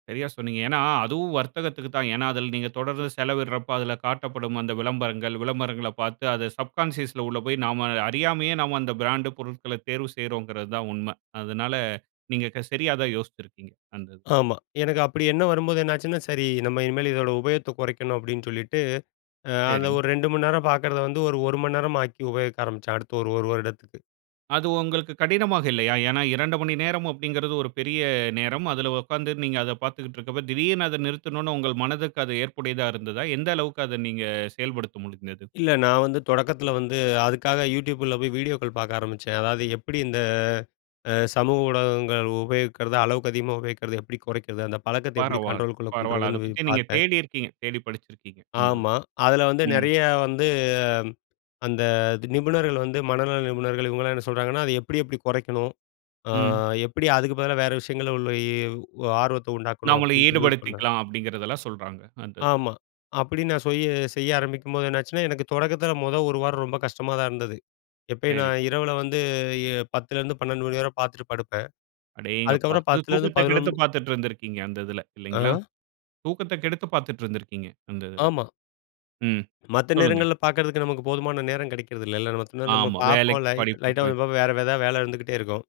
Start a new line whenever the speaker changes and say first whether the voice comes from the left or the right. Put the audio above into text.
right: சரியா சொன்னீங்க. ஏன்னா அதுவும் வர்த்தகத்துக்கு தான். ஏன்னா அதுல நீங்க தொடர்ந்து செலவிடுறப்ப அதுல காட்டப்படும் அந்த விளம்பரங்கள், விளம்பரங்கள பார்த்து அத சப்கான்ஷியஸ்ல உள்ள போய் நாம அறியாமயே நாம அந்த பிராண்டு பொருட்கள தேர்வு செய்றோம்ங்கிறது தான் உண்மை. அதனால நீங்க க சரியா தான் யோசித்துருக்கீங்க, அந்த இதுல.
left: ஆமா. எனக்கு அப்படி எண்ணம் வரும்போது என்னாச்சுன்னா, "சரி நம்ம இனிமேல் இதோட உபயோகத்தை கொறைக்கணும்." அப்படீன்னு சொல்லிட்டு அ அந்த
right: சரி.
left: ஒரு 2 மணி நேரம் பார்க்குறத வந்து ஒரு 1 மணி நேரமாக்கி உபயோகிக்க ஆரம்பிச்சேன், அடுத்த ஒரு 1 வருடத்துக்கு.
right: அது உங்களுக்கு கடினமாக இல்லையா? ஏன்னா 2 மணி நேரம்' அப்படீங்கிறது ஒரு பெரிய நேரம்.அதுல உட்கார்ந்து நீங்க அதை பார்த்துக்கிட்ருக்கும் போது, திடீர்னு அதை நிறுத்தணும்ன்னு உங்கள் மனதுக்கு அது ஏற்புடையதா இருந்ததா? எந்த அளவுக்கு அத நீங்க செயல்படுத்த முடிந்தது?
left: இல்ல, நா வந்து தொடக்கத்தில வந்து அதுக்காக யூடியூபில போய் வீடியோக்கள் பார்க்க ஆரம்பிச்சேன். அதாவது, எப்படி இந்த அ சமூக ஊடகங்கள் உபயோகிக்கிறது? அளவுக்கு அதிகமா உபயோகிக்கிறத எப்படி கொறைக்கிறது? அந்த பழக்கத்தை எப்படி
right: பரவால்ல,
left: கண்ட்ரோலுக்குள்ள கொண்டு
right: பரவால்ல. அத
left: வரதுன்னு சொல்லி
right: பத்தி நீங்க
left: பார்த்தேன்.
right: தேடிருக்கீங்க. தேடி படிச்சுருக்கீங்க, அந்த இது.
left: ஆமா. அதுல வந்து
right: ம்.
left: நெறைய வந்து அந்த நிபுணர்கள் வந்து மனநல நிபுணர்கள் இவங்கல்லாம் என்ன சொல்றாங்கன்னா, "அதை எப்படி, எப்படி கொறைக்கணும்? அ
right: ம்.
left: எப்படி அதுக்கு பதிலா வேற விஷயங்கள்ல உள்ள இ ஆர்வத்தை உண்டாக்கணும்?"
right: "நம்மள
left: அப்படீன்னு சொல்லி சொன்னாங்க.
right: ஈடுபடுத்திக்கலாம்" அப்படீங்கிறதெல்லாம் சொல்றாங்க அந்த இதுல.
left: ஆமா. அப்படி நான் சுய்ய செய்ய ஆரம்பிக்கும்போது என்னாச்சுன்னா, எனக்கு தொடக்கத்தில முதல் 1 வாரம் ரொம்ப கஷ்டமா தான் இருந்தது. எப்பயும்
right: சரி.
left: நான் இரவில வந்து இ 10 லேருந்து 12 மணி வரை பார்த்துட்டு படுப்பேன்.
right: அடேங்கப்பா!
left: அதுக்கப்பறம்
right: அது
left: 10
right: தூக்கத்தை
left: 11 மணி.
right: கெடுத்துப் பார்த்துட்டுருந்திருக்கீங்க அந்த இதுல, இல்லைங்களா?
left: ஆ.
right: தூக்கத்தை கெடுத்துப் பார்த்துட்டுருந்திருக்கீங்க அந்த இதுல.
left: ஆமா.
right: ம்,
left: மத்த
right: சொல்லுங்க.
left: நேரங்கள்ல பார்க்கறதுக்கு நமக்கு போதுமான நேரம் கெடைக்கிறது இல்லல்ல. நமக்கு இன்னும் நம்ம
right: ஆமா.
left: பார்ப்போம்
right: வேலைக்கு,
left: லைட்
right: படிப்புக்கு
left: லைட்டா
right: போய்.
left: ஒருவே வேற எதாவது வேலை இருந்துகிட்டே இருக்கும்.